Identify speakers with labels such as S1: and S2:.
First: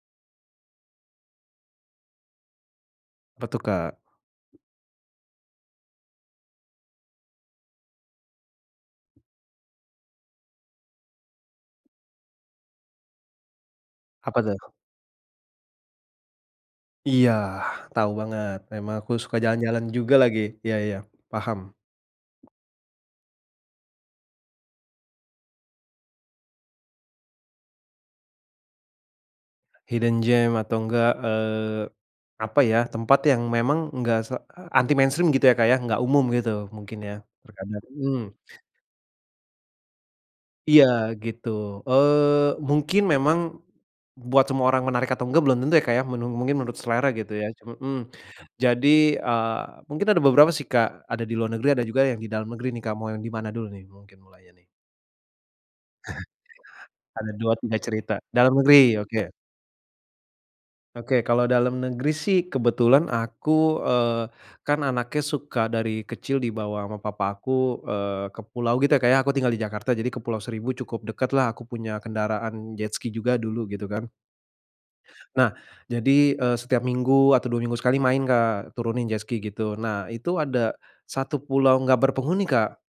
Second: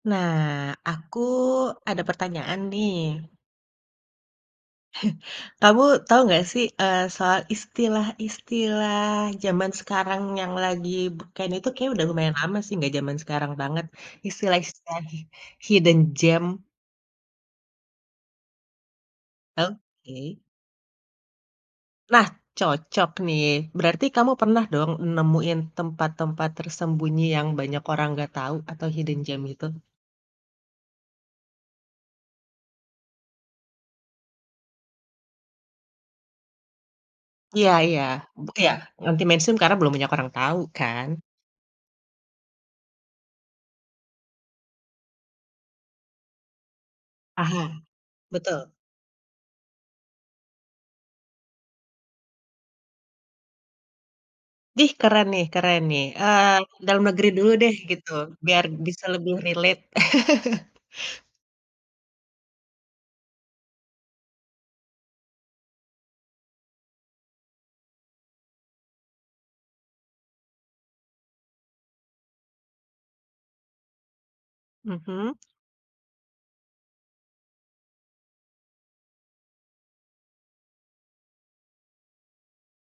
S1: Nah, aku ada pertanyaan nih.
S2: Apa tuh, Kak?
S1: Kamu tahu nggak sih, eee, soal istilah-istilah zaman sekarang yang lagi be kayaknya itu kayaknya udah lumayan lama sih, gak zaman sekarang banget.
S2: Apa tuh?
S1: Istilah-istilah hidden gem?
S2: Iya, tahu banget. Memang aku suka jalan-jalan juga lagi.
S1: Oke.
S2: Iya iya. Paham.
S1: Nah, cocok nih. Berarti kamu pernah dong, nemuin tempat-tempat tersembunyi yang banyak orang nggak tahu atau hidden gem itu?
S2: Hidden gem atau enggak, eee, apa ya, tempat yang memang enggak se anti mainstream gitu ya Kak ya, enggak umum gitu mungkin ya,
S1: Iya
S2: terkanya
S1: iya,
S2: mhm.
S1: bu iya, anti-mainstream karena belum banyak orang tahu
S2: Iya,
S1: kan?
S2: gitu, eee, mungkin memang buat semua orang menarik atau enggak belum tentu ya Kak ya, menu mungkin menurut selera gitu ya cu
S1: Aha.
S2: mhm.
S1: Betul.
S2: Jadi, eee, mungkin ada beberapa sih Kak ada di luar negeri, ada juga yang di dalam negeri nih Kak, mau yang di mana dulu nih mungkin mulainya nih?
S1: Dih, keren nih keren nih, eee, dalam negeri
S2: Ada
S1: dulu
S2: dua
S1: deh
S2: tiga
S1: gitu,
S2: cerita, dalam
S1: biar
S2: negeri,
S1: bisa
S2: oke.
S1: lebih relate.
S2: Oke, kalau dalam negeri sih kebetulan aku, eee, kan anaknya suka dari kecil dibawa sama papa aku, eee, ke pulau gitu ya Kak ya aku tinggal di Jakarta, jadi ke Pulau Seribu cukup dekat lah, aku punya kendaraan jetski juga dulu gitu kan.
S1: Mhm.
S2: Nah, jadi, eee, setiap minggu atau 2 minggu sekali main Kak, turunin jetski gitu, nah itu ada satu pulau nggak berpenghuni, Kak.